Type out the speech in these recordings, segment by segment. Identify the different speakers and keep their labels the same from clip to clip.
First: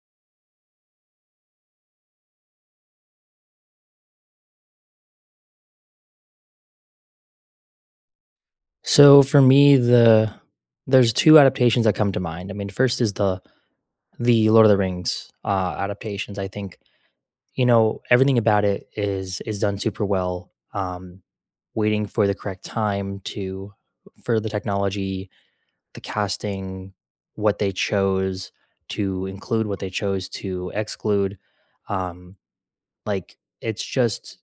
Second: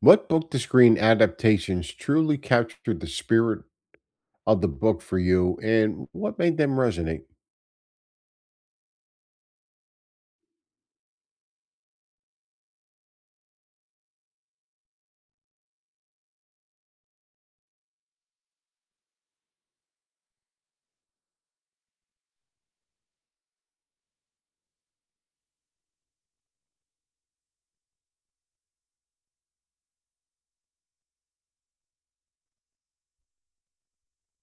Speaker 1: What book to screen adaptations truly captured the spirit of the book for you and what made them resonate?
Speaker 2: So for me, there's 2 adaptations that come to mind. I mean, first is the Lord of the Rings, adaptations. I think, you know, everything about it is done super well. Waiting for the correct time to for the technology, the casting, what they chose to include, what they chose to exclude. Um, it's just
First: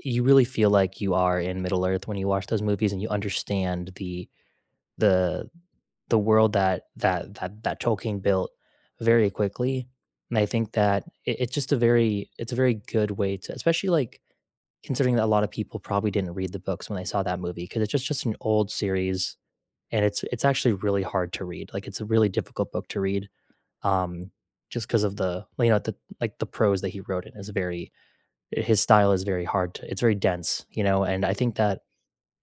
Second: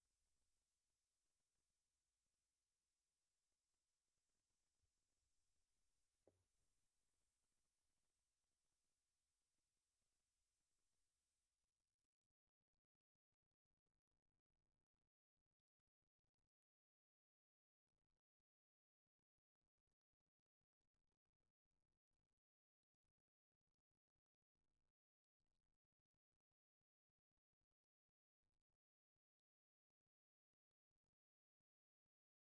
Speaker 2: you really feel like you are in Middle Earth when you watch those movies and you understand the the world that Tolkien built very quickly. And I think that it's just a very it's a very good way to, especially like considering that a lot of people probably didn't read the books when they saw that movie because it's just an old series and it's actually really hard to read. Like it's a really difficult book to read. Um, just because of the you know the like the prose that he wrote in is very his style is very hard to it's very dense, you know. And I think that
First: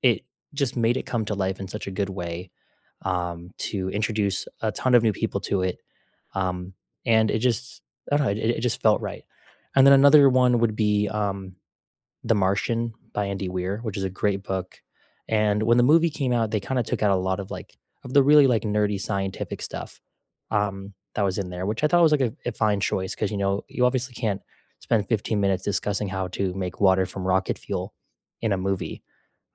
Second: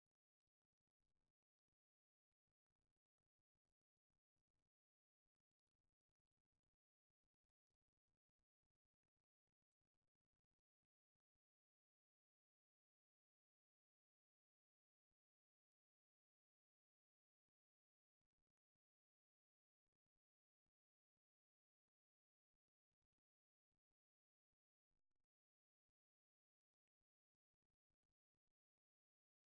Speaker 2: it just made it come to life in such a good way, to introduce a ton of new people to it. Um, and it just, I don't know, it just felt right. And then another one would be The Martian by Andy Weir, which is a great book. And when the movie came out, they kind of took out a lot of the really like nerdy scientific stuff that was in there, which I thought was like a fine choice because, you know, you obviously can't spend 15 minutes discussing how to make water from rocket fuel in a movie,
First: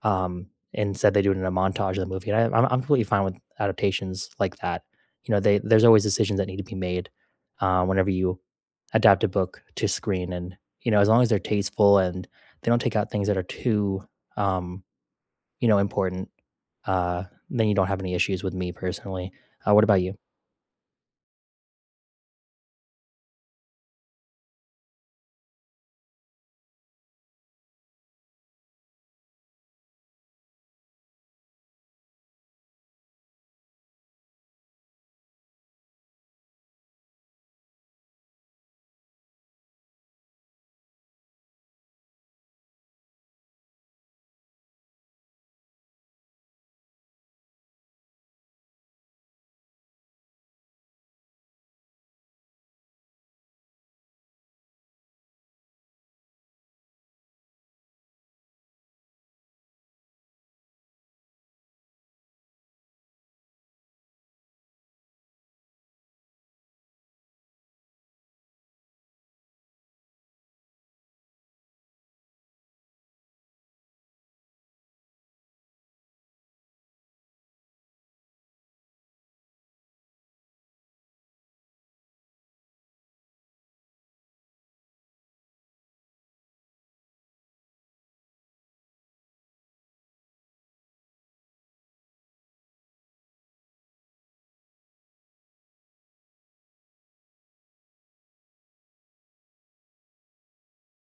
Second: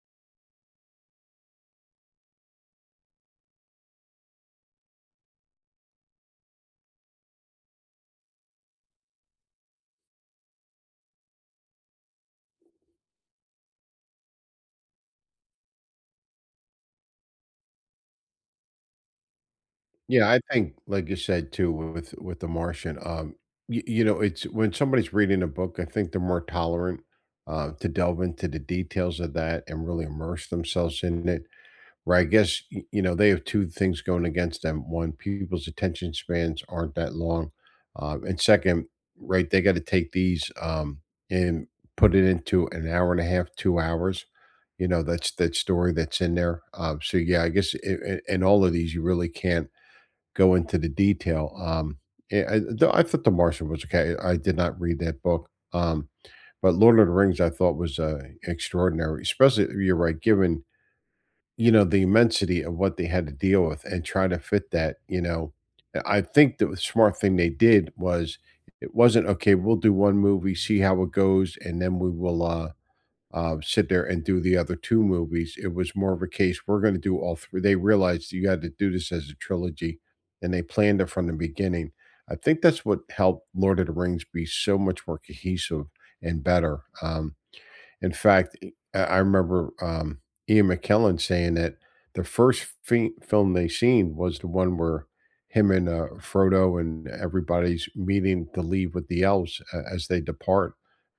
Speaker 2: um, instead they do it in a montage of the movie. And I'm completely fine with adaptations like that. You know, they there's always decisions that need to be made whenever you adapt a book to screen, and you know, as long as they're tasteful and they don't take out things that are too, um, you know, important, uh, then you don't have any issues with me personally. What about you?
Speaker 1: Yeah, I think like you said too with The Martian, you know, it's when somebody's reading a book, I think they're more tolerant to delve into the details of that and really immerse themselves in it. Right, I guess, y you know, they have two things going against them. one, people's attention spans aren't that long, and second, right, they gotta take these, and put it into an hour and a half, 2 hours, you know, that's that story that's in there, so, yeah, I guess I in all of these, you really can't go into the detail, I thought The Martian was okay. I did not read that book, but Lord of the Rings I thought was, extraordinary, especially you're right, given you know, the immensity of what they had to deal with and try to fit that, you know. I think the smart thing they did was it wasn't okay, we'll do one movie, see how it goes, and then we will sit there and do the other two movies. It was more of a case we're going to do all three. They realized you had to do this as a trilogy, and they planned it from the beginning. I think that's what helped Lord of the Rings be so much more cohesive and better. Um, in fact, e, I remember, Ian McKellen saying that the first fi film they seen was the one where him and, Frodo and everybody's meeting to leave with the elves a as they depart.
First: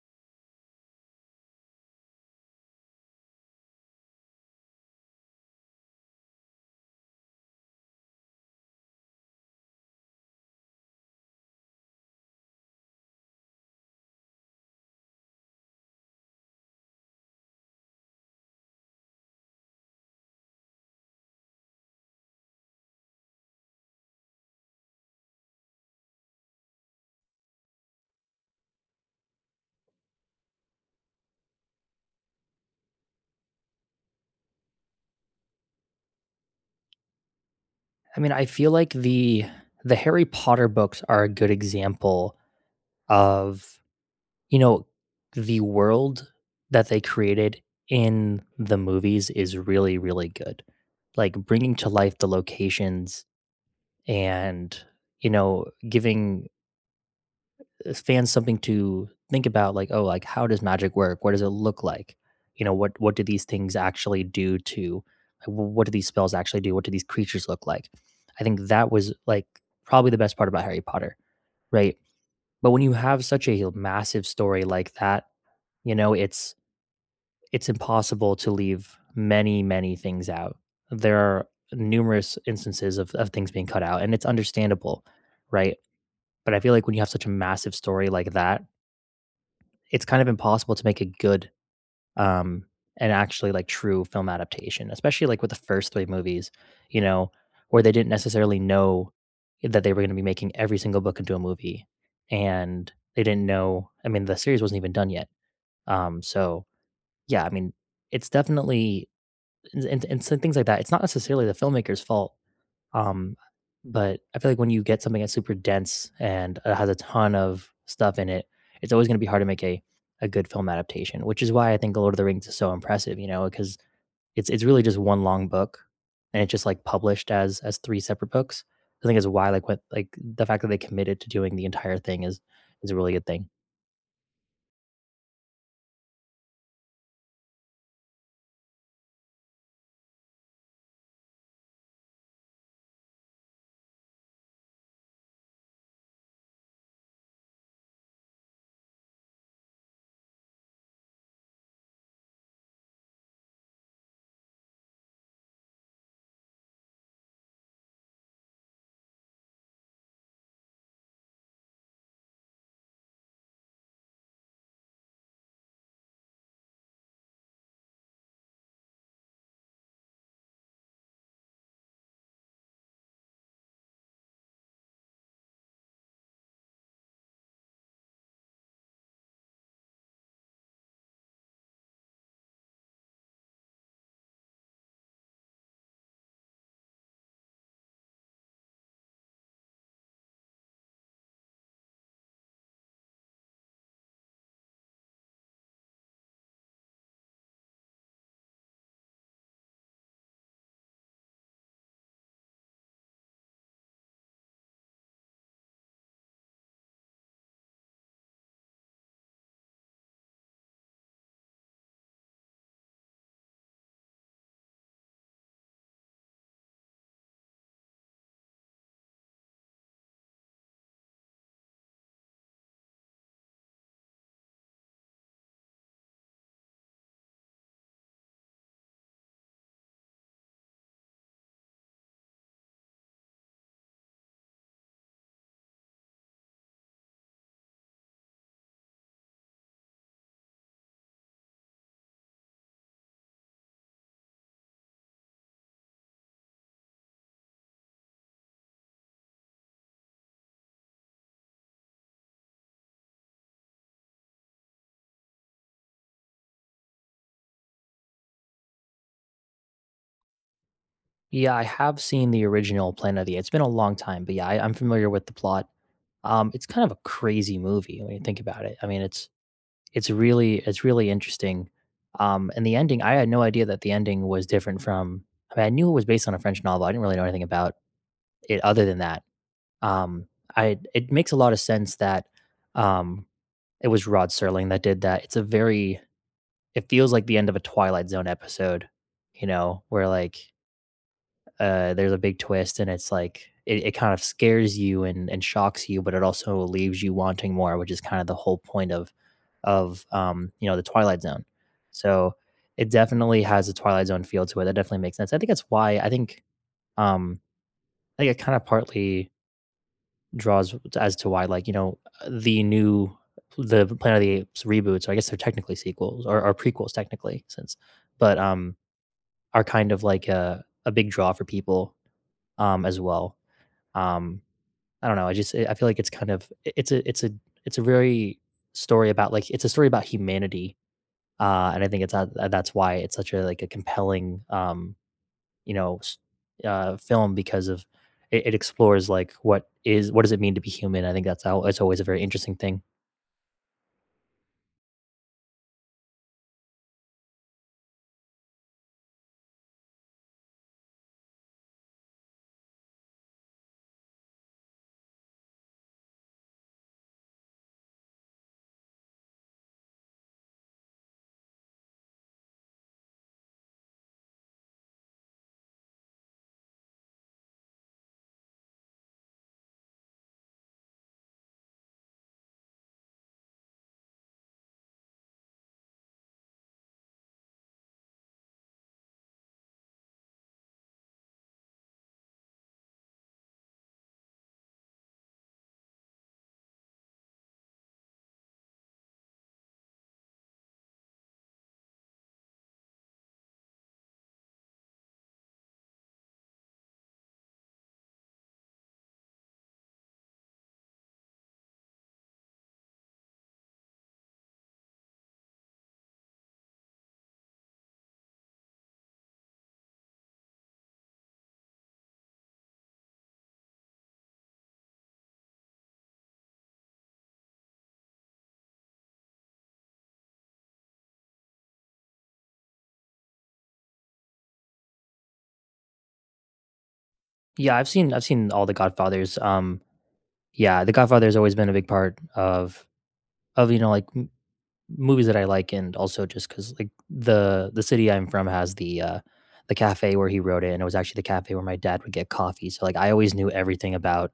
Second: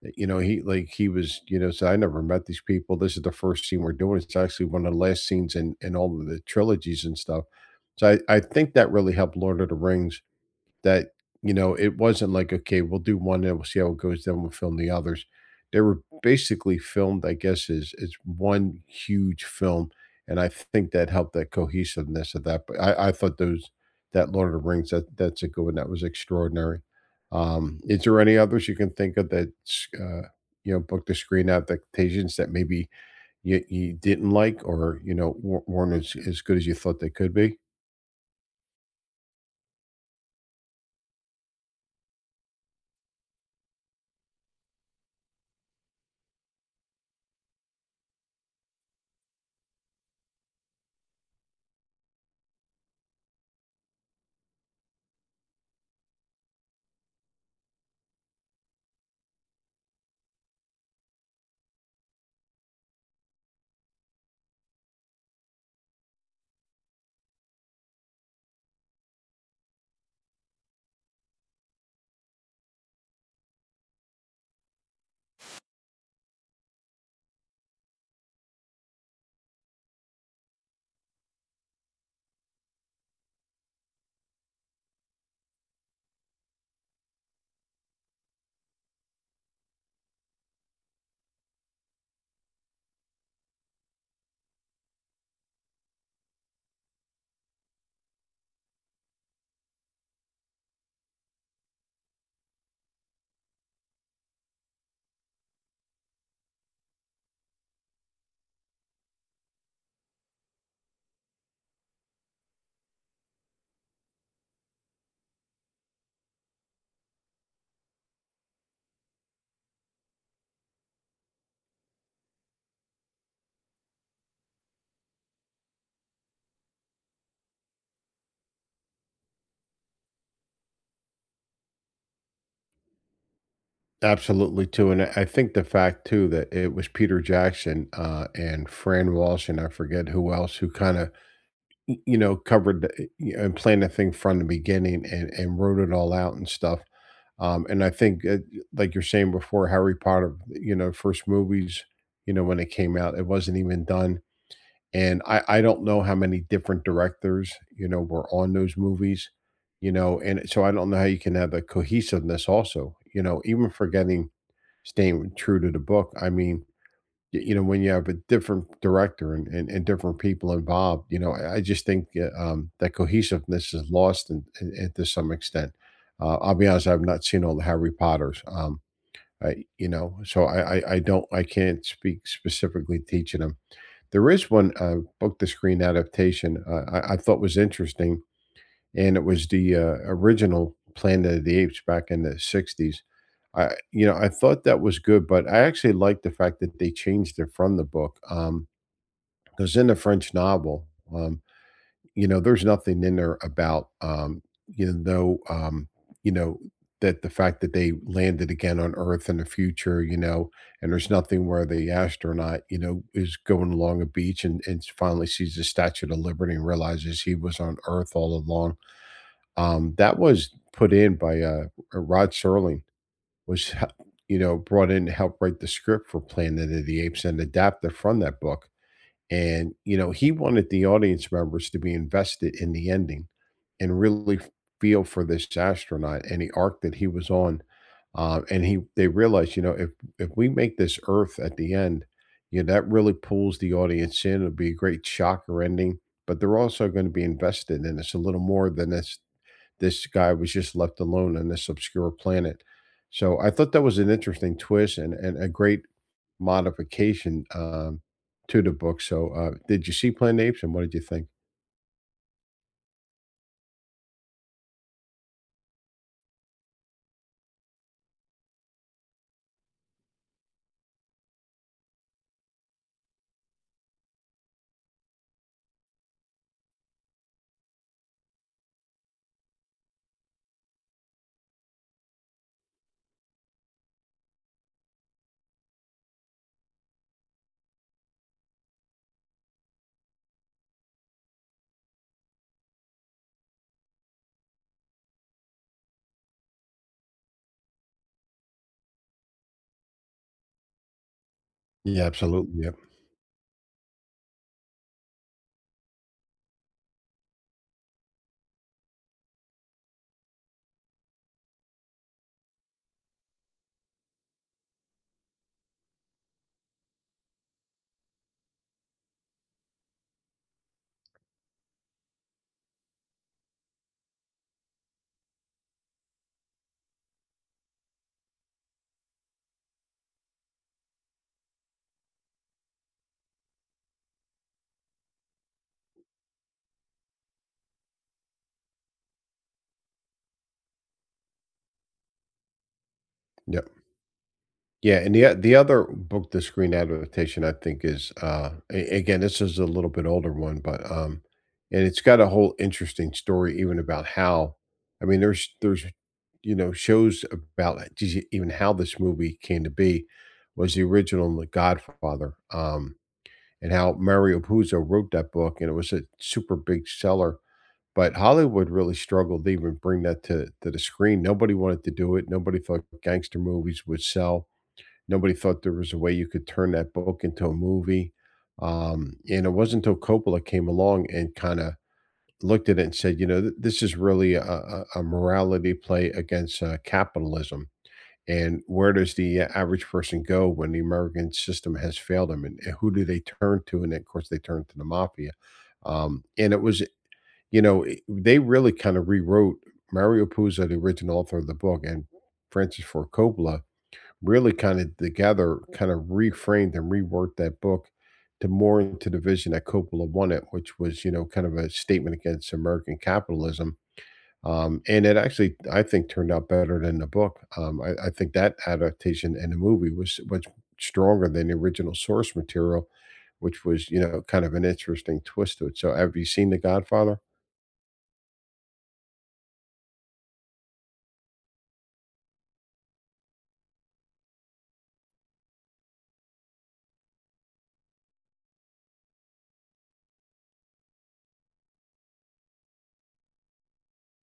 Speaker 1: You know, he was, you know, said, "I never met these people. This is the first scene we're doing." It's actually one of the last scenes in all of the trilogies and stuff. So I think that really helped Lord of the Rings that, you know, it wasn't like, "Okay, we'll do one and we'll see how it goes, then we'll film the others." They were basically filmed, I guess, as one huge film, and I think that helped that cohesiveness of that, but I thought those that Lord of the Rings, that's a good one, that was extraordinary. Is there any others you can think of that, uh, you know, book the screen adaptations that maybe you didn't like or, you know, weren't as good as you thought they could be?
Speaker 2: I mean, I feel like the Harry Potter books are a good example of, you know, the world that they created in the movies is really, really good. Like, bringing to life the locations and, you know, giving fans something to think about, like, "Oh, like, how does magic work? What does it look like?" You know, "What do these things actually do to what do these spells actually do? What do these creatures look like?" I think that was, like, probably the best part about Harry Potter, right? But when you have such a massive story like that, you know, it's impossible to leave many, many things out. There are numerous instances of things being cut out, and it's understandable, right? But I feel like when you have such a massive story like that, it's kind of impossible to make a good um and actually like true film adaptation, especially like with the first three movies, you know, where they didn't necessarily know that they were going to be making every single book into a movie. And they didn't know, I mean, the series wasn't even done yet. So yeah, I mean, it's definitely and so things like that. It's not necessarily the filmmaker's fault, um, but I feel like when you get something that's super dense and it has a ton of stuff in it, it's always going to be hard to make a good film adaptation, which is why I think Lord of the Rings is so impressive. You know, because it's really just one long book, and it's just like published as three separate books. I think is why like what like the fact that they committed to doing the entire thing is a really good thing.
Speaker 1: Absolutely, too, and I think the fact too that it was Peter Jackson, and Fran Walsh, and I forget who else who kinda, you know, covered the you know, and planned the thing from the beginning and wrote it all out and stuff, and I think, like you're saying before, Harry Potter, you know, first movies, you know, when it came out, it wasn't even done, and I don't know how many different directors, you know, were on those movies, you know, and so I don't know how you can have the cohesiveness also, you know, even forgetting staying true to the book. I mean, y you know, when you have a different director and different people involved, you know, I just think, that cohesiveness is lost in in to some extent. I'll be honest, I've not seen all the Harry Potters, I you know, so I don't I can't speak specifically teaching them. There is one, book-to-screen adaptation, I thought was interesting, and it was the, original Planet of the Apes back in the '60s. I you know, I thought that was good, but I actually like the fact that they changed it from the book. Because in the French novel, um, you know, there's nothing in there about, you know, that the fact that they landed again on Earth in the future, you know, and there's nothing where the astronaut, you know, is going along a beach and finally sees the Statue of Liberty and realizes he was on Earth all along. That was put in by, Rod Serling was h you know, brought in to help write the script for Planet of the Apes and adapt it from that book, and, you know, he wanted the audience members to be invested in the ending and really f feel for this astronaut and the arc that he was on, and he they realized, you know, if we make this Earth at the end, you know, that really pulls the audience in, it'll be a great shocker ending, but they're also gonna be invested in this a little more than it's this guy was just left alone on this obscure planet. So I thought that was an interesting twist and, a great modification, to the book. So, did you see Planet of the Apes and what did you think?
Speaker 2: Yeah, I have seen the original Planet of the Apes. It's been a long time, but yeah, I'm familiar with the plot. It's kind of a crazy movie when you think about it. I mean, it's really interesting. And the ending, I had no idea that the ending was different from. I mean, I knew it was based on a French novel. I didn't really know anything about it other than that. Um, I, it makes a lot of sense that, um, it was Rod Serling that did that. It's a very it feels like the end of a Twilight Zone episode, you know, where like there's a big twist and it's like it kind of scares you and shocks you, but it also leaves you wanting more, which is kind of the whole point of you know, the Twilight Zone.
Speaker 1: Yeah,
Speaker 2: So
Speaker 1: absolutely. Yep.
Speaker 2: it definitely has a Twilight Zone feel to it. That definitely makes sense. I think that's why I think, um I think it kind of partly draws as to why, like, you know, the new the Planet of the Apes reboot, so I guess they're technically sequels or prequels technically since, but are kind of like a big draw for people as well um, I don't know. I just I feel like it's kind of it's a it's a it's a very story about like it's a story about humanity, and I think it's that that's why it's such a like a compelling, you know, film because of it explores like what is what does it mean to be human. I think that's how it's always a very interesting thing.
Speaker 1: Yep. Yeah, and the other book the screen adaptation I think is, a again, this is a little bit older one, but, um, and it's got a whole interesting story even about how I mean, there's there's, you know, shows about it just even how this movie came to be, was the original The Godfather, and how Mario Puzo wrote that book, and it was a super big seller, but Hollywood really struggled to even bring that to the screen. Nobody wanted to do it, nobody thought gangster movies would sell. Nobody thought there was a way you could turn that book into a movie. And it wasn't until Coppola came along and kind of looked at it and said, you know, this is really a morality play against, capitalism. And where does the, average person go when the American system has failed them? And who do they turn to? And of course, they turn to the mafia. And it was, you know, they really kind of rewrote Mario Puzo, the original author of the book, and Francis Ford Coppola really kind of together kind of reframed and reworked that book to more into the vision that Coppola wanted, which was, you know, kind of a statement against American capitalism. And it actually, I think, turned out better than the book. I think that adaptation in the movie was much stronger than the original source material, which was, you know, kind of an interesting twist to it. So, have you seen The Godfather?
Speaker 2: Yeah, I've seen all the Godfathers. Yeah, the Godfather's always been a big part of you know like movies that I like, and also just because, like, the city I'm from has the, the cafe where he wrote it, and it was actually the cafe where my dad would get coffee. So, like, I always knew everything about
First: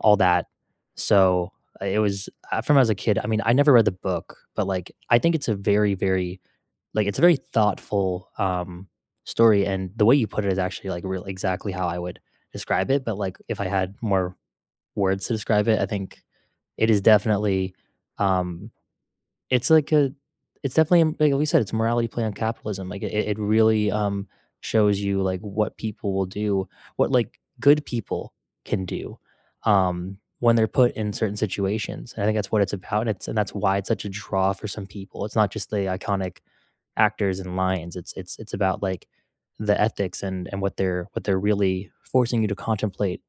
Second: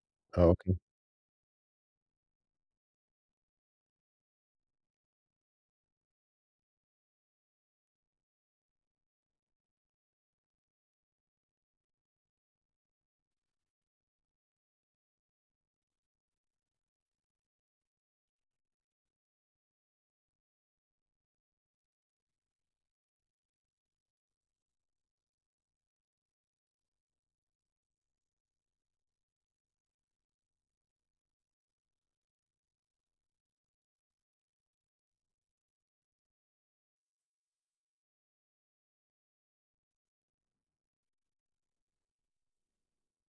Speaker 2: all that.
Speaker 1: Oh,
Speaker 2: So, it was from as a kid, I mean, I never read the book, but, like, I think it's a very, very like, it's a very thoughtful, story, and the way you put it is actually, like, real exactly how I would describe it, but, like, if I had more words to describe it, I think it is definitely, um it's like a it's definitely, like we said, it's a morality play on capitalism. Like, it really, shows you, like, what people will do, what, like, good people can do, when they're put in certain situations, and I think that's what it's about, and it's and that's why it's such a draw for some people. It's not just the iconic actors and lines, it's about, like, the ethics and what they're really forcing you to contemplate,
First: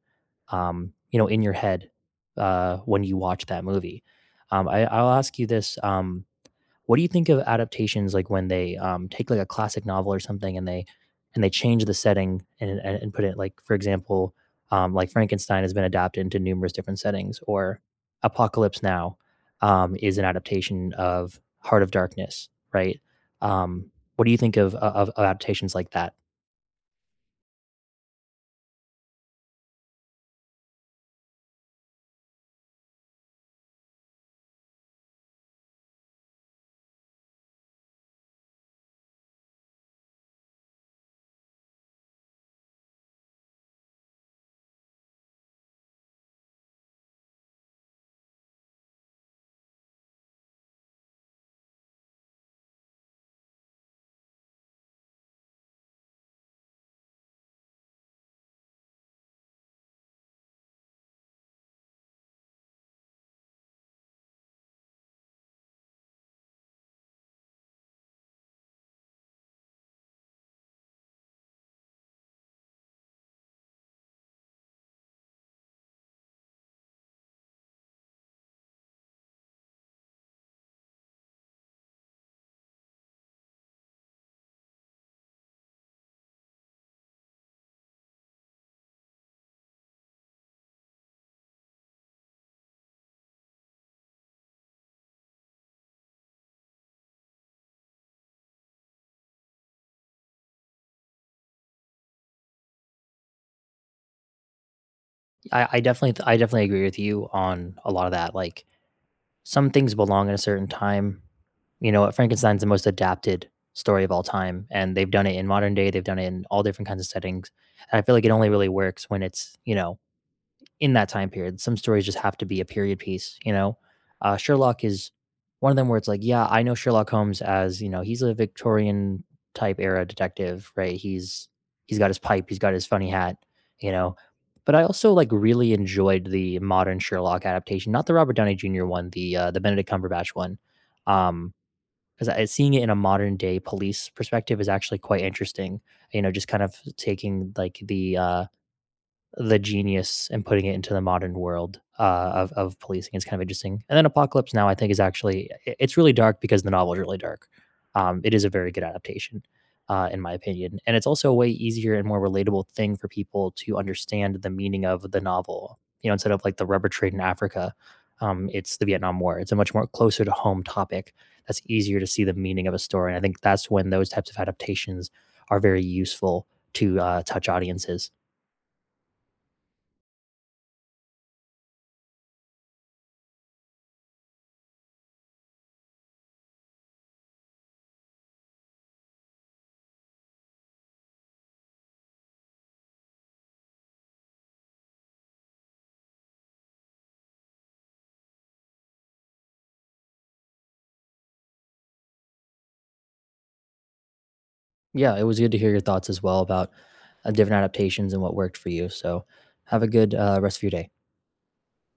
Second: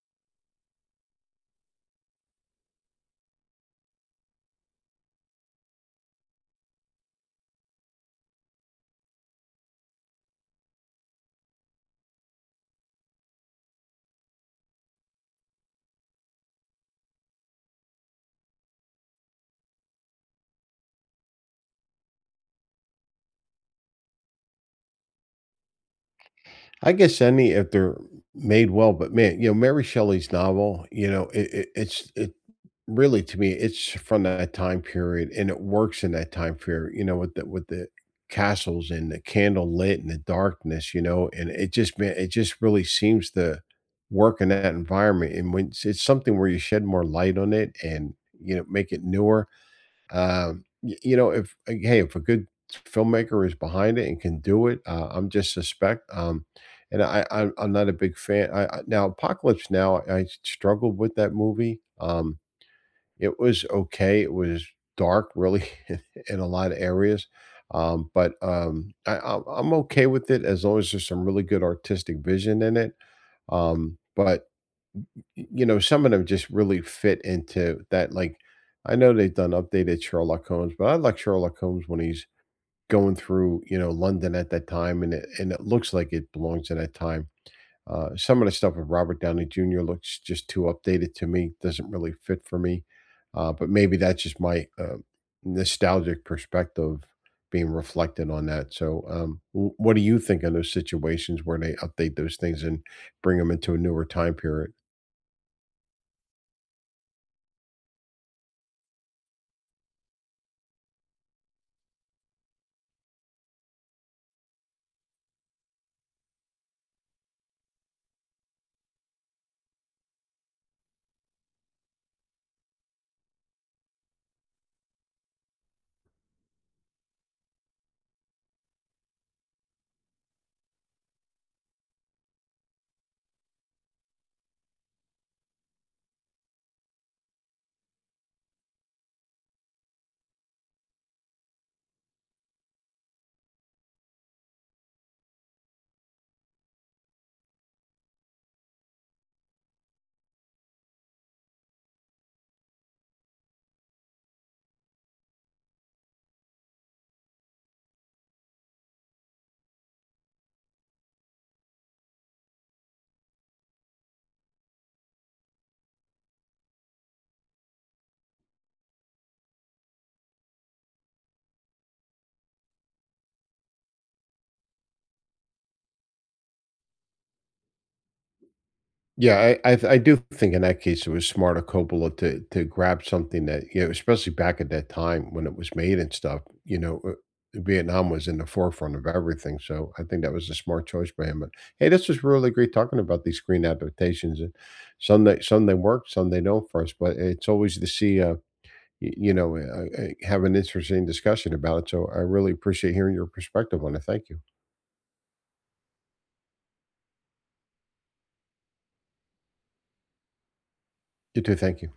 Speaker 2: you know, in your head, when you watch that movie. I'll ask you this, what do you think of adaptations like when they, take like a classic novel or something and they change the setting and put it like, for example, like Frankenstein has been adapted into numerous different settings, or Apocalypse Now, is an adaptation of Heart of Darkness, right? Um, what do you think of of adaptations like that?
Speaker 1: I guess any if they're made well, but man, you know, Mary Shelley's novel, you know, it really, to me, it's from that time period, and it works in that time period, you know, with the castles and the candle lit and the darkness, you know, and it just man, it just really seems to work in that environment, and when it's something where you shed more light on it and you know make it newer, you know, if, hey, if a good filmmaker is behind it and can do it, I'm just suspect. And I'm not a big fan. Now, Apocalypse Now, I struggled with that movie. It was okay. It was dark, really, in a lot of areas. But I, I'm okay with it as long as there's some really good artistic vision in it. But you know, some of them just really fit into that. Like, I know they've done updated Sherlock Holmes, but I like Sherlock Holmes when he's going through, you know, London at that time, and it looks like it belongs in that time. Some of the stuff with Robert Downey Jr. looks just too updated to me; doesn't really fit for me. But maybe that's just my, nostalgic perspective being reflected on that. So, what do you think of those situations where they update those things and bring them into a newer time period?
Speaker 2: I definitely agree with you on a lot of that. Like, some things belong in a certain time. You know, Frankenstein's the most adapted story of all time, and they've done it in modern day. They've done it in all different kinds of settings. And I feel like it only really works when it's, you know, in that time period. Some stories just have to be a period piece, you know. Sherlock is one of them where it's like, yeah, I know Sherlock Holmes, as you know, he's a Victorian type era detective, right? He's got his pipe, he's got his funny hat, you know. But I also like really enjoyed the modern Sherlock adaptation, not the Robert Downey Jr. one, the Benedict Cumberbatch one, um, because seeing it in a modern day police perspective is actually quite interesting. You know, just kind of taking like the, the genius and putting it into the modern world of policing is kind of interesting. And then Apocalypse Now, I think, is actually it's really dark because the novel is really dark. It is a very good adaptation, in my opinion, and it's also a way easier and more relatable thing for people to understand the meaning of the novel. You know, instead of like the rubber trade in Africa, it's the Vietnam War. It's a much more closer to home topic. That's easier to see the meaning of a story, and I think that's when those types of adaptations are very useful to touch audiences.
Speaker 1: Yeah, I do think in that case, it was smarter Coppola to grab something that, you know, especially back at that time when it was made and stuff, you know, Vietnam was in the forefront of everything, so I think that was a smart choice by him, but, hey, this was really great talking about these screen adaptations, and some that some they work, some they don't for us, but it's always to see, y you know, have an interesting discussion about it, so I really appreciate hearing your perspective on it. Thank you.
Speaker 2: Yeah, it was good to hear your thoughts as well about different adaptations and what worked for you. So, have a good rest of your day.
Speaker 1: You too, thank you.